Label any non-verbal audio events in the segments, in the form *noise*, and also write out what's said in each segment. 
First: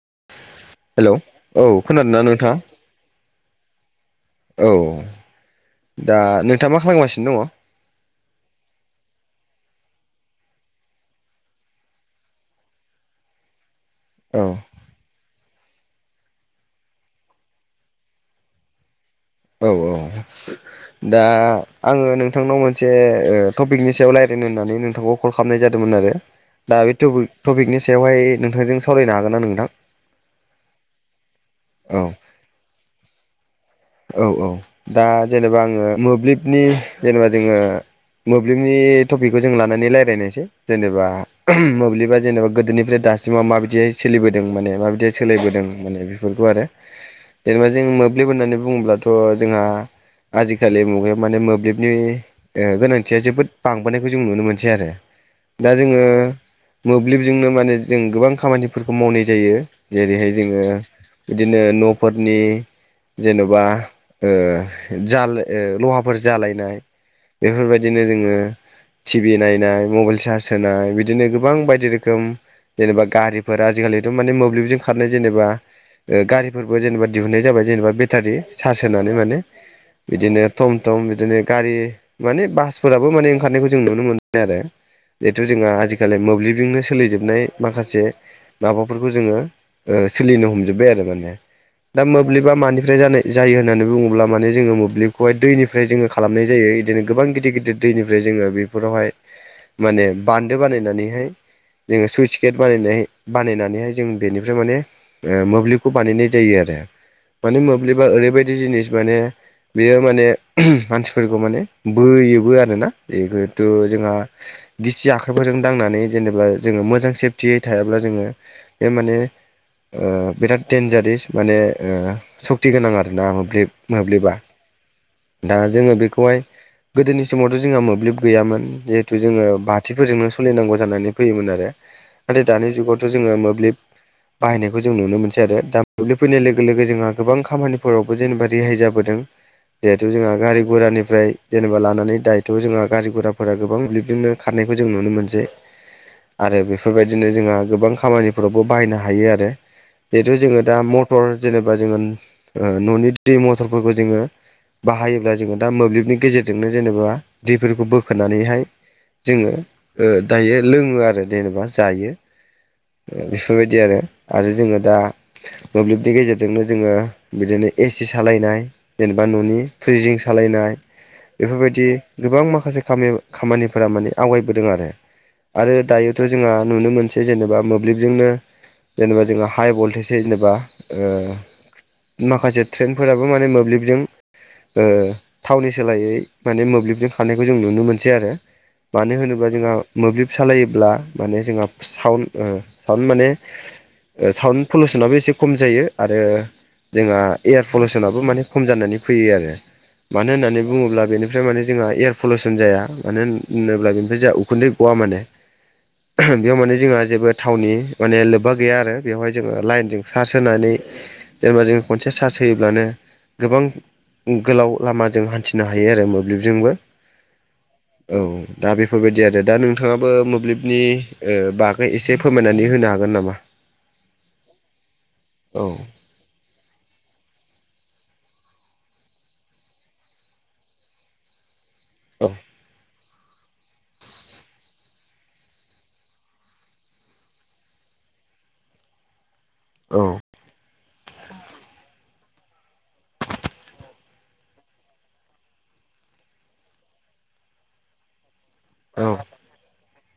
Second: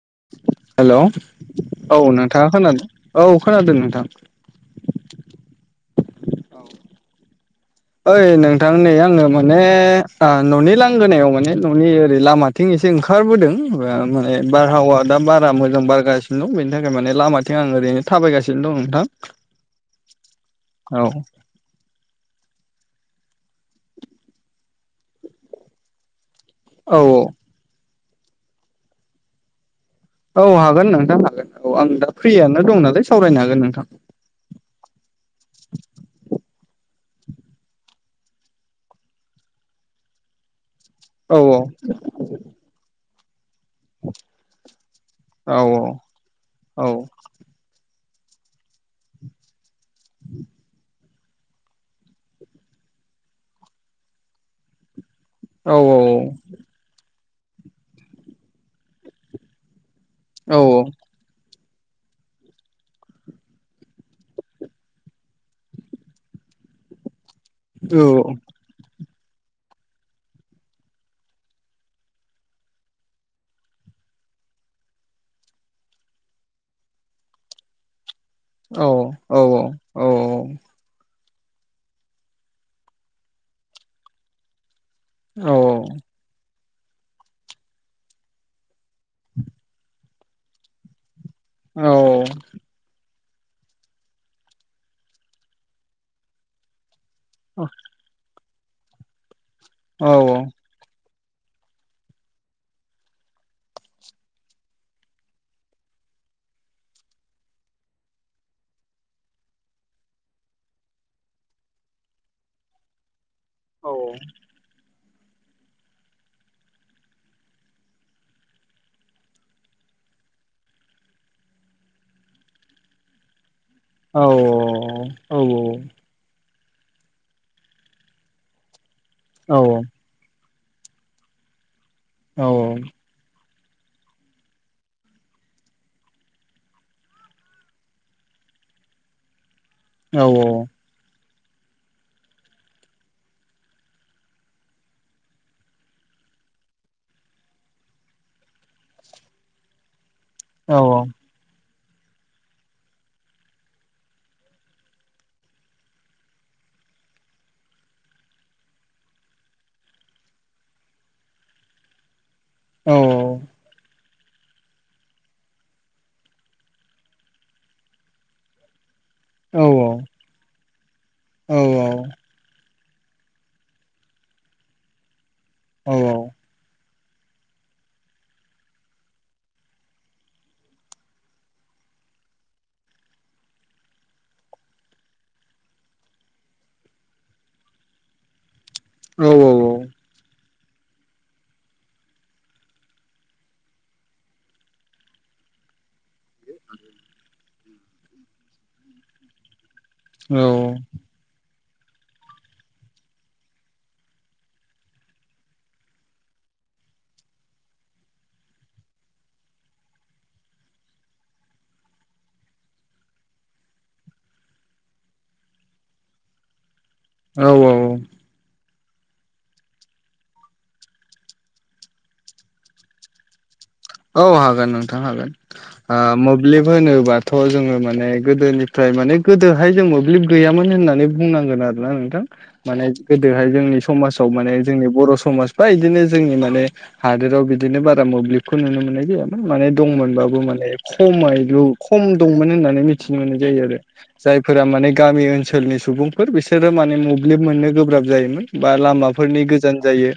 *inaudible* हेल' औ नोंथाङा खोनादों औ खोनादों नोंथां। औ दा नोंथाङा मा खालामगासिनो दङ'। ओइ नोंथां नै आङो माने आ न'नि लांगोनायाव माने न'नि ओरै लामाथिं इसे ओंखारबोदों *unintelligible* माने औ बारहावा दा बारा मो बारगासिनो दं बेनि थाखाय माने लामाथिं आं ओरैनो थाबायगासिनो दं नोंथां। औ औ औ दा आङो नोंथांनाव मोन से ओ टपिकनि सायाव रायलायनो होननानै नोंथांखौ कल खालामनाय जादोंमोन आरो। दा बे औ टपिक टपिकनि सायावहाय नोंथांजों सावरायनो हागोन ना नोंथां? औ हागोन नोंथां हागोन औ आं दा फ्रियानो दं नालाय सावरायनो हागोन नोंथां। औ औ दा जेनेबा आङो मोब्लिबनि जेनेबा जोङो मोब्लिबनि टपिकखौ जों लानानै रायलायनोसै। जेनेबा औ *unintelligible* मोब्लिबा जेनेबा गोदोनिफ्राय दासिमाव माबाय दि सोलिबोदों माने माबायदियै औ सोलिबोदों माने बेफोरखौ आरो औ जेनेबा जों मोब्लिब होननानै बुङोब्लाथ' जोंहा आजिखालि मुगायाव माने मोब्लिबनि ओ गोनांथिया जोबोद बांबोनायखौ जों नुनो मोनसै आरो। दा औ जोङो मोब्लिबजोंनो माने जों गोबां खामानिफोरखौ मावनाय जायो। जेरैहाय औ जोङो बिदिनो न'फोरनि जेन'बा ओ जाल ओ लहाफोर जालायनाय बेफोरबायदिनो जोङो टि भि नायनाय मबाइल सार्स होनाय बिदिनो गोबां बायदि रोखोम जेनेबा गारिफोर आजिखालिथ' माने मोब्लिबजों खारनाय जेनेबा ओ गारिफोरबो जेनेबा दिहुननाय जाबाय जेनेबा बे टारि सार्च होनानै औ माने औ बिदिनो थम थम बिदिनो गारि माने बासफोराबो माने ओंखारनायखौ जों नुनो मोनो आरो। जेथु जोंहा आजिखालि मोब्लिबजोंनो सोलिजोबनाय माखासे माबाफोरखौ जोङो ओ सोलिनो हमजोब्बाय आरो माने। औ। दा मोब्लिबा मानिफ्राय जानाय जायो होननानै बुङोब्ला माने जोङो मोब्लिबखौहाय दैनिफ्राय जोङो खालामनाय जायो। बिदिनो गोबां गिदिर गिदिर दैनिफ्राय जोङो बेफोरावहाय माने औ बान्दो बानायनानैहाय जोङो सुइस गेट बानायनाय बानायनानैहाय जों बेनिफ्राय माने मोब्लिबखौ बानायनाय जाय यो आरो माने मोब्लिबा ओरैबायदि जिनिस माने बेयो माने *unintelligible* मानसिफोरखौ माने बोयोबो आरोना एगो थु औ जोंहा गिसि आख *unintelligible* दांनानै जेनेबा जोङो मोजां सेफटियै थायाब्ला जोङो बे माने ओ बिराद देनजारेस माने ओ सक्ति गोनां आरो ना मोब्लिब औ मोब्लिबा दा जोङो बेखौहाय गोदोनि समावथ' जोंहा मोब्लिब गैयामोन जिहेथु जोङो बाथिफोरजोंनो सोलिनांगौ जानानै फैयोमोन आरो नाथाय दानि जुगावथ' जोङो मोब्लिब बाहायनायखौ जों नुनो मोनसै आरो दा दोब्लि फैनाय लोगो लोगो जोंहा गोबां खामानिफोरावबो जेनेबा रेहाय जाबोदों जिहेथु जोंहा गारि गरानिफ्राय जेनेबा लानानै दायोथ' जोंहा गारि गुराफोरा गोबां मोब्लिबजोंनो खारनायखौ जों नुनो मोनसै। आरो बेफोरबायदिनो जोंहा गोबां खामानिफोरावबो बाहायनो हायो आरो। जिथु जोङो दा मटर जेनेबा जोङो ओ न'नि दै मथरफोरखौ जोङो बाहायोब्ला जोङो दा मोब्लिबनि गेजेरजोंनो जेनेबा दैफोरखौ बोखोननानैहाय जोङो दायो लोङो आरो जेनेबा जायो। बेफोरबायदि आरो आरो जोङो दा मोब्लिबनि गेजेरजोंनो जोङो बिदिनो एसि सालायनाय जेनेबा न'नि हागोन फ्रिजिं सालायनाय बेफोरबायदि गोबां माखासे खामानिफोरा माने आवगायबोदों आरो आरो दायोथ' जोंहा नुनो मोनसै ज जेनेबा मोब्लिबजोंनो जेनेबा जोङो हाइ भल्टेज जेनेबा ओ माखासे ट्रेेनफोराबो माने मोब्लिबजों। ओ थावनि सोलायै माने मोब्लिबजों खारानायखौ जों नुनो मोनसै आरो। मानो होनोब जोंहा मोब्लिब सालायोब्ला माने जोंहा साउन्ड साउन्ड माने साउन्ड पलुसनाबो एसे खम जायो आरो। जोंहा एयार पलुसनाबो माने खम जानानै फैयो आरो मानो होननानै बुङोब्ला बेनिफ्राय माने जोंहा एयार पलिउसन जाया मानो होनोब्ला बेनिफ्राय जोंहा उखुन्दै गवा माने। बेयाव माने जोंहा जेबो थावनि माने लोब्बा गैया आरो बेवहाय जोङो लाइनजों सार्स होनानै जेनेबा जों खनसे सार्स होयोब्लानो गोबां गोलाव लामाजों हान्थिनो हायो आरो मोब्लिबजोंबो। औ औ औ दा बेफोरबायदि आरो दा नोंथाङाबो मोब्लिबनि बागै एसे फोरमायनानै होनो हागोन नामा? औ हागोन नोंथां हागोन। औ मोब्लिब होनोबाथ' जोङो माने गोदोनिफ्राय माने गोदोहाय जों मोब्लिब गैयामोन होननानै बुंनांगोन आरो। नोंथां औ माने गोदोहाय जोंनि समाजाव माने जोंनि बर' समाज बा बिदिनो जोंनि माने हादोराव बिदिनो बारा मोब्लिब खौ नुनो मोननाय जायामोन। माने औ दंमोनबाबो माने खमायल खम दंमोन होननानै मिथिनो मोननाय जायो आरो। जायफोरा माने गामि ओनसोलनि सुबुंफोर बिसोरो माने मोब्लिब मोननो गोब्राब जायोमोन। बा औ लामाफोरनि गोजान जायो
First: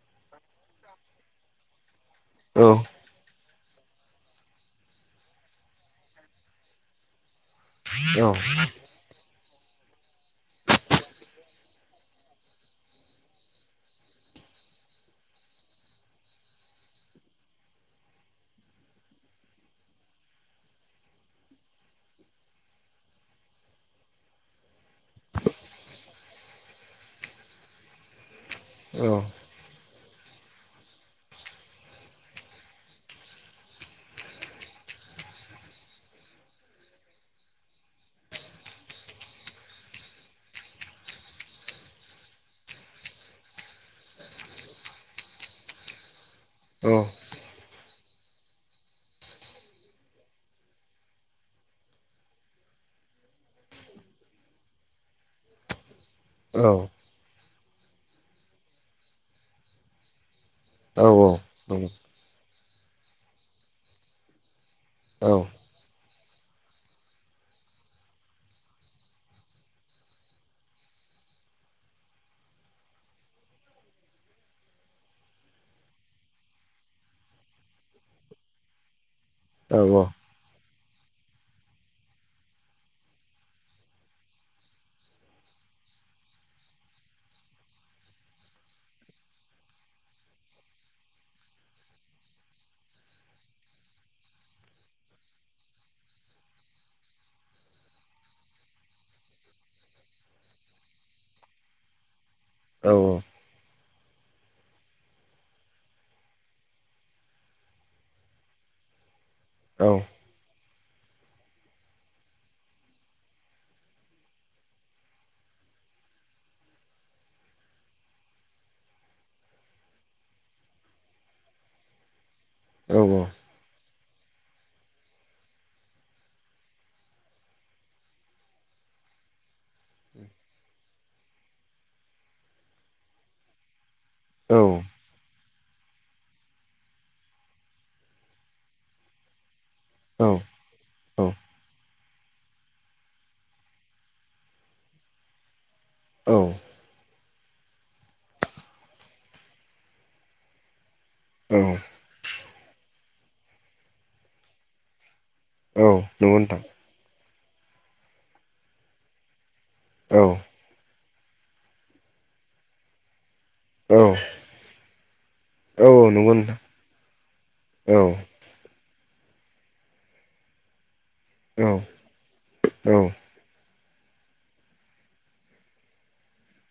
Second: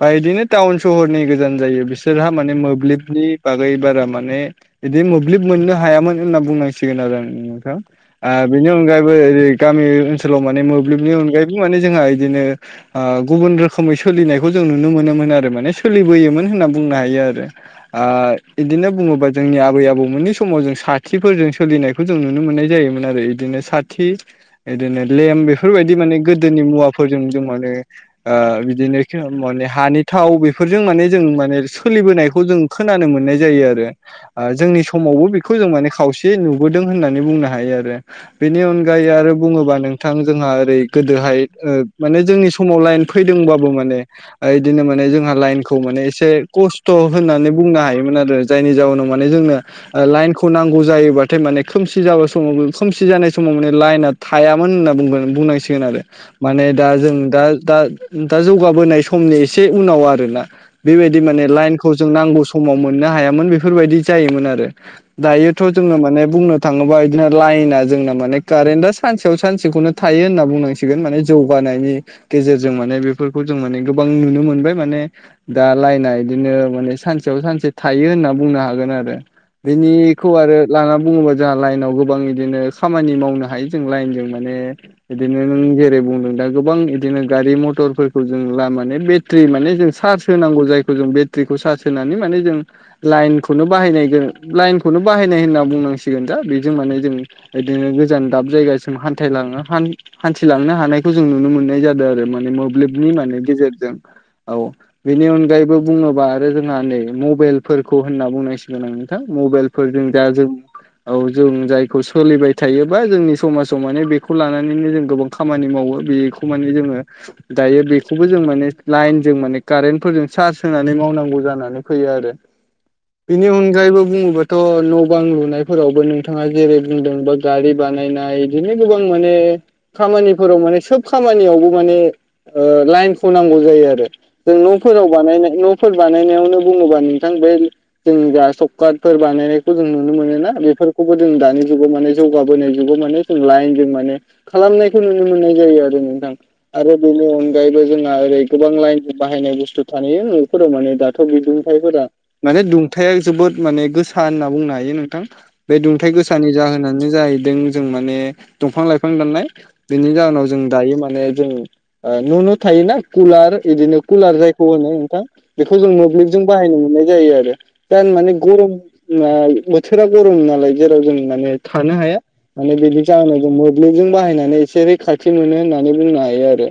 बा बिदिनो टाउन सहरनि गोजान जायो बिसोरहा माने औ मोब नि बागै बारा माने बिदि मोब्लिब मोननो हायामोन होनना बुंनांसिगोन आरो। औ बेनि अनगायैबो ओरै गामि ओनसोलाव माने मोब्लिबनि अनगायैबो माने जोंहा बिदिनो गुबुन रोखोमै सोलिनायखौ जों जों नुनो मोनोमोन आरो माने सोलिबोयोमोन होनना बुंनो हायो आरो। बिदिनो बुङोबा जोंनि आबै आबौमोननि समाव जों साथिफोरजों सोलिनायखौ जों नुनो मोनो। नाय जायोमोन आरो बिदिनो साथि। बिदिनो लेम्प बेफोरबायदि माने गोदोनि मुवाफोरजों जों माने आ औ बिदिनो माने हानि थाव बेफोरजों माने जों माने सोलिबोनाय खौ जों खोनानो मोननाय जायो आरो जोंनि समावबो बेखौ जों माने खावसे नुबोदों होननानै बुंनो नो हायो आरो, बेनि अनगायै आरो बुङोबा नोंथां जोंहा ओरै गोदोहाय ओ माने जों जोंनि समाव लाइन फैदोंबाबो माने इदिनो माने जोंहा लाइनखौ माने एसे खस्थ' होननानै बुंनो हायोमोन आरो जायनि जउनाव माने जोंनो लाइनखौ नांगौ जायोबाथाय माने खोमसि जाबा समाव खोमसि जानाय समाव माने लाइना थायामोन होनना बुंनांसिगोन आरो। औ माने दा जों दा दा दा जौगाबोनाय समनि एसे उनाव आरोना। औ बेबायदि माने लाइनखौ जों नांगौ समाव मोननो हायामोन बेफोरबायदि जायोमोन आरो। औ दायोथ' जोङो माने बुंनो थाङोबा बिदिनो लाइना जोंना माने कारेन्टआ सानसेयाव सानसेखौनो थायो होनना बुंनांसिगोन माने जों जौगानायनि गेजेरजों माने बेफोरखौ जों माने गोबां नुनो मोनबाय माने दा लइना बिदिनो सानसेयाव सानसे थायो होनना बुंनो हागोन आरो। बेनिखौ आरो लाङा बुङोबा जोंहा लाइनाव गोबां बिदिनो खामानि मावनो हायो जों लाइनजों माने बिदिनो नों जेरै बुंदों दा गोबां बिदिनो गारि मथरफोरखौ जों माने बेटारि माने जों चार्ज होनांगौ जायखौ जों बेट्रिखौ चारज होनानै माने जों लाइखौनो बाहायनाय जों, लाइनखौनो बाहायनाय होनना बुंनांसिगोन दा बेजों माने जों बिदिनो गोजान दाब जायगासिम हान्थायलाङो, हान्थिलांनो हानायखौ जों नुनो मोननाय जादों आरो माने मोब्लिबनि औ माने गेजेरजों औ बेनि अनगायैबो बुङोबा आरो जोंहा नै मबाइलफोरखौ होनना बुंनांसिगोन आं नोंथां औ मबाइलफोरजों दा जों औ जों जायखौ सोलिबाय थायोबा जोंनि समाजाव माने बेखौ लानानैनो जों गोबां खामानि मावो। बेखौ माने जोङो दायो बेखौबो जों माने लाइन जों माने कारेन्टफोरजों चार्ज होनानै मावनांगौ गौ जानानै फैयो आरो बिनि अनायैबो बुङोबाथ' न' बां लुनायफोरावबो नोंथाङा जेरै बुंदों बा गारि बानायनाय बिदिनो गोबां माने खामानिफोराव माने सोब खामानियावबो माने ओ लाइनखौ नांगौ जायो आरो। जों न'फोराव बानायनाय न'फोर बानायनायावनो बुङोबा नोंथां बे जोंनि जा सकफोर बानाय जों नुनो मोनोना बेफोरखौबो जों दानि जुगाव माने जौगाबोनाय जुगाव माने जों लाइन जों माने खालामनायखौ नुनो मोननाय जायो आरो। ओम नोंथां आरो बेनि अनगायैबो जोंहा ओरै गोबां लाइनजों बाहायनाय बुस्थु थायो फोराव माने दाथ' बिदुंथाइफोरा माने दुंथाया जोबोद माने गोसा होनना बुंनो हायो नोंथां। बे दुंथाय नंगौ गोसानि नोंथां जाहोनानो जाहैदों जों माने दंफां लाइफां दाननाय बेनि औ जाहोनाव जों दायो माने जों न' न' थायोना कुलार औ बिदिनो कुलार जायखौ होनो नोंथां। बेखौ जों औ मोब्लिब नंगौ जों नोंथां बाहायनो मोननाय जायो आरो, औ दा माने गरम नाय बोथोरा गरम नालाय जेराव जों माने औ थानो हाया, माने बिनि जाहोनाव जों थोंजों बाहायनानै एसे रैखाथि मोनो होननानै बुंनो हायो आरो।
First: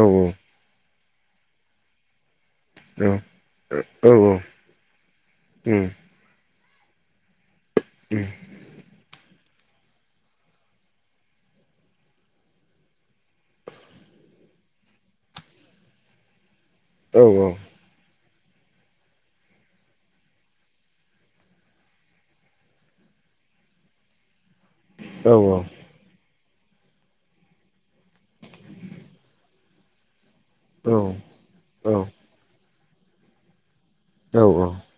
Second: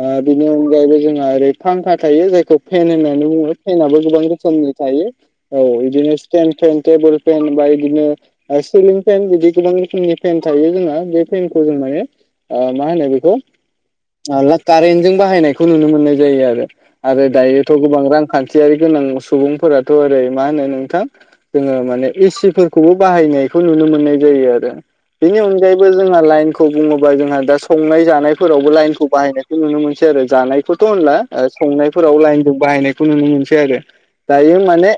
औ बेनि अनगायैबो जोङो ओरै फांखा थायो जायखौ फेन होननानै बुङो फेनाबबो गोबां औ रोखोमनि थायो औ बिदिनो सटेन फेन टेबोल फेन बा बिदिनो सिलिं फेन बिदि गोबां रोखोमनि फेन थायो जोंना बे फेनखौ जों माने मा होनो बेखौ माबा कारेनजों बाहायनायखौ नुनो मोननाय जायो आरो। आरो दायोथ' गोबां रांखान थियारि गोनां सुबुंफोराथ' ओरै मा होनो नोंथां जोङो माने एसि फोरफोरखौबो बाहायनायखौ नुनो मोननाय जायो आरो। औ बेनि औ अनगायैबो जोंहा लाइन खौ बुङोबा जोंहा दा संनाय जानायफोरावबो लाइनखौ बाहायनायखौ नुनो मोनसै आरो। जानायखौथ' औ होनला, संनाय औ बाहायनायखौ नुनो मोनसै आरो। औ दायो माने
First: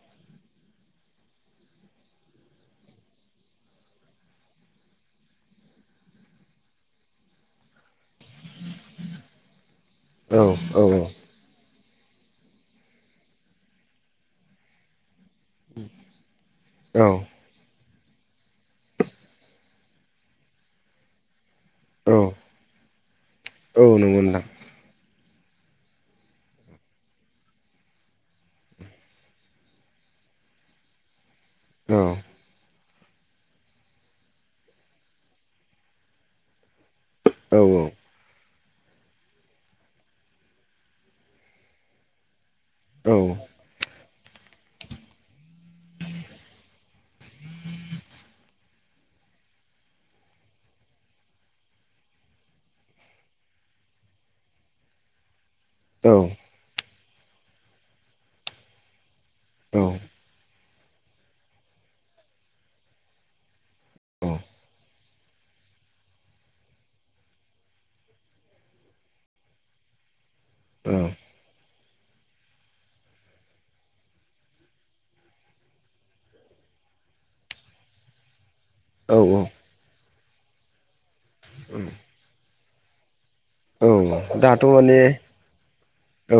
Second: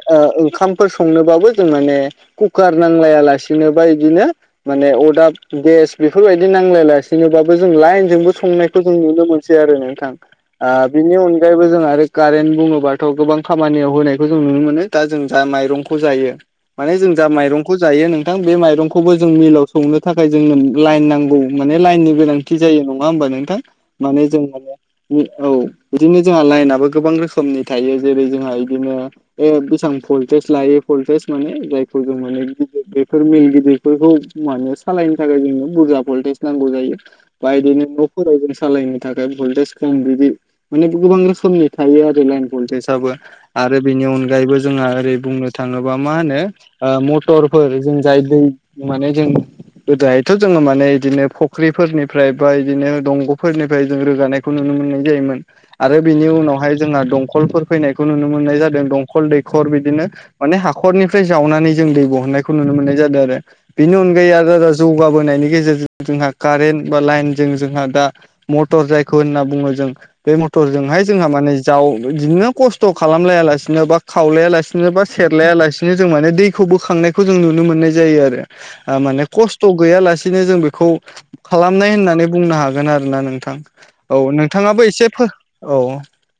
ओंखामफोर संनोबाबो जों माने कुकार नांलायालासिनोबा बिदिनो माने अदाब गेस बेफोरबायदि नांलायलासिनोबबो जों लाइनजोंबो संनायखौ जों नुनो मोसै आरो नोंथां। ओ बिनि औ अगायैबो आरो कारेन्ट बुङोबाथ' गोबां खामानियाव होनायखौ जों नुनो मोनो, दा जों जा माइरंखौ जायो माने औ जों जा माइरंखौ जायो नोंथां बे माइरंखौबो जों मिलाव सौनो थाखाय जोंनो लाइन नांगौ माने लाइननि औ गोनांथि जायो नङा होमबा नोंथां औ नंगौ माने जों नोंथां माने औ बिदिनो जोंहा लाइना गोबां रोखोमनि थायो जेरै जोंहा इदिनो जायहा बेसां भलटेस लायो भलटेस माने औ जायखौ जों माने गिदिर बे फोर मिल गिदिरफोरखौ माने सालायनो थाखाय जोंनो बुरजा भल्टेज नांगौ जायो। औ बायदिनो न' फजों सालायनो थाखाय भल्टेज खम बिदि माने गोबां रोखोमनि थायो आरो लाइन भलटेसाबबो आरो बेनि अनगायैबो जोंहा ओरै बुंनो थाङोबा मा होनो ओ मथरफोर जों जाय दै माने जों गोदोहायथ' जोङो माने बिदिनो फुख्रिफोरनिफ्राय बा बिदिनो दंग'फोरनिफ्राय जों रोगानायखौ नुनो मोन मोननाय जायोमोन आरो बेनि उनावहाय जोंहा दंखलफोर फैनायखौ नुनो मोननाय जादों खल दैखर बिदिनो माने हाखरनिफ्राय जावनानै जों दै बहननायखौ नुनो मोननाय जादों आरो। बिनि अनगायै आद आदाजौ जौगाबोनायनि गेजेरजों जोंहा कारेन्ट बा लाइनजों जोंहा दा मटर जायखौ होनना बुङो जों बे मथरजोंहाय जोंहा माने जाव बिदिनो खस्थ' खालामलाया लासिनो बा खावलाया लासिनो बा सेरलाया लासिनो जों माने दैखौ खौ बोखांनायखौ जों नुनो मोननाय जायो आरो औ माने खस्थ' गैयालासेनो जों बेखौ खालामनाय होननानै बुंनो हागोन आरोना नों नोंथां औ नोंथाङाबो एसे औ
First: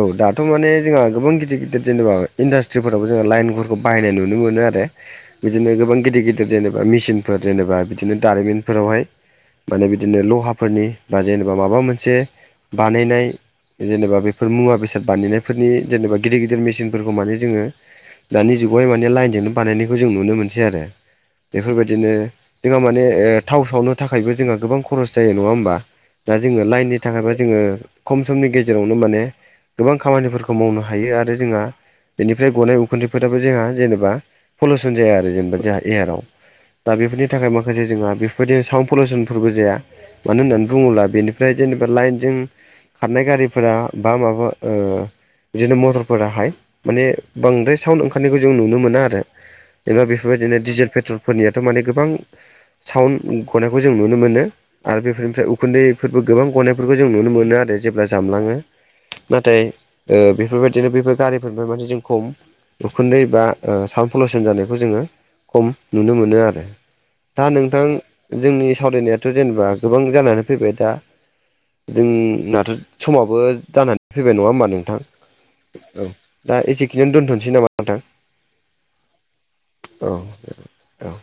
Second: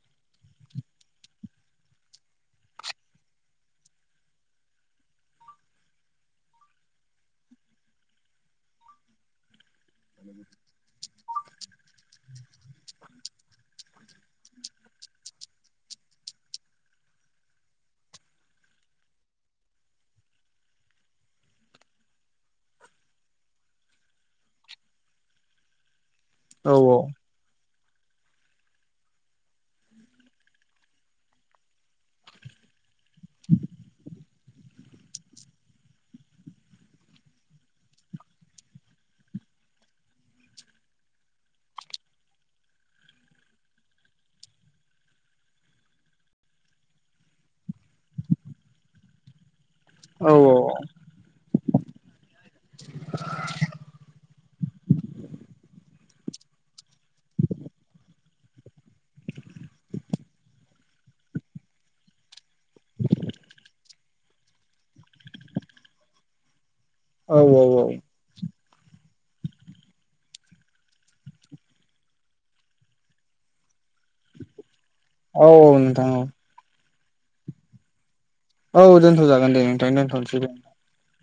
औ दाथ' माने जोंहा गोबां गिदिर गिदिर जेनेबा इन्डास्ट्रिफोरावबो जोना लाइनफोरखौ बाहायनाय नुनो मोनो आरो। बिदिनो गोबां गिदिर गिदिर जेनेबा मिसिनफोर जेनेबा बिदिनो दारिमिनफोरावहाय। माने बिदिनो लहाफोरनि बा जेनेबा माबा मोनसे बानायनाय जेनेबा बे बेफोर मुवा बेसाद बानायनायफोरनि जेनेबा गिदिर गिदिर मेचिनफोरखौ माने जोङो दानि जुगावहाय माने लाइनजोंनो बानायनायखौ जों नुनो मोनसै आरो बेफोरबायदिनो जोंहा माने थाव ओ सावनो थाखायबो जोंहा गोबां खरस जायो नङा होमबा। दा जोङो औ लाइननि थाखायबा जोङो खम समनि गेजेरावनो माने गोबां खामानिफोरखौ मावनो हायो आरो जोंहा बेनिफ्राय गनाय उखुथैफोराबो जोंहा जेनेबा पलुसन जाया आरो जेनेबा जोंहा एयाराव दा बेफोरनि थाखाय माखासे जोंहा बेफोरबायदिनो साउन्ड पलिउसनफोरबो जाया मानो होननानै बुङोब्ला बेनिफ्राय जेनेबा लाइनजों खारनाय गारिफोरा बा माबा बिदिनो मथरफोराहाय माने बांद्राय साउन्ड ओंखारनायखौ जों नुनो मोना आरो जेनेबा औ बेफोरबायदिनो डिजेल पेट्रलफोरनियाथ' माने गोबां साउन्ड गनायखौ जों नुनो मोनो आरो बेफोरनिफ्राय उखुन्दै बे फोरबो गोबां गनायफोरखौ जों नुनो मोनो आरो जेब्ला जामलाङो नाथाय ओ बेफोरबायदिनो बेफोर गारिफोरनिफ्राय माने जों खम उखुन्दै बा साउनद पल सोन जानायखौ जोङो खम नुनो मोनो आरो औ दा औ औ नोंथां जोंनि सावरायनायाथ' जेनेबा गोबां जानानै फैबाय दा जोंनाथ' समावबो जानानै फैबाय नङा होनबा नोंथां। औ नोंथां औ खिनो दोनथ'सै नामा नोंथां। औ दोनथ'जागोन दे नोंथांनो औ दोनथ'नोसै दे। औ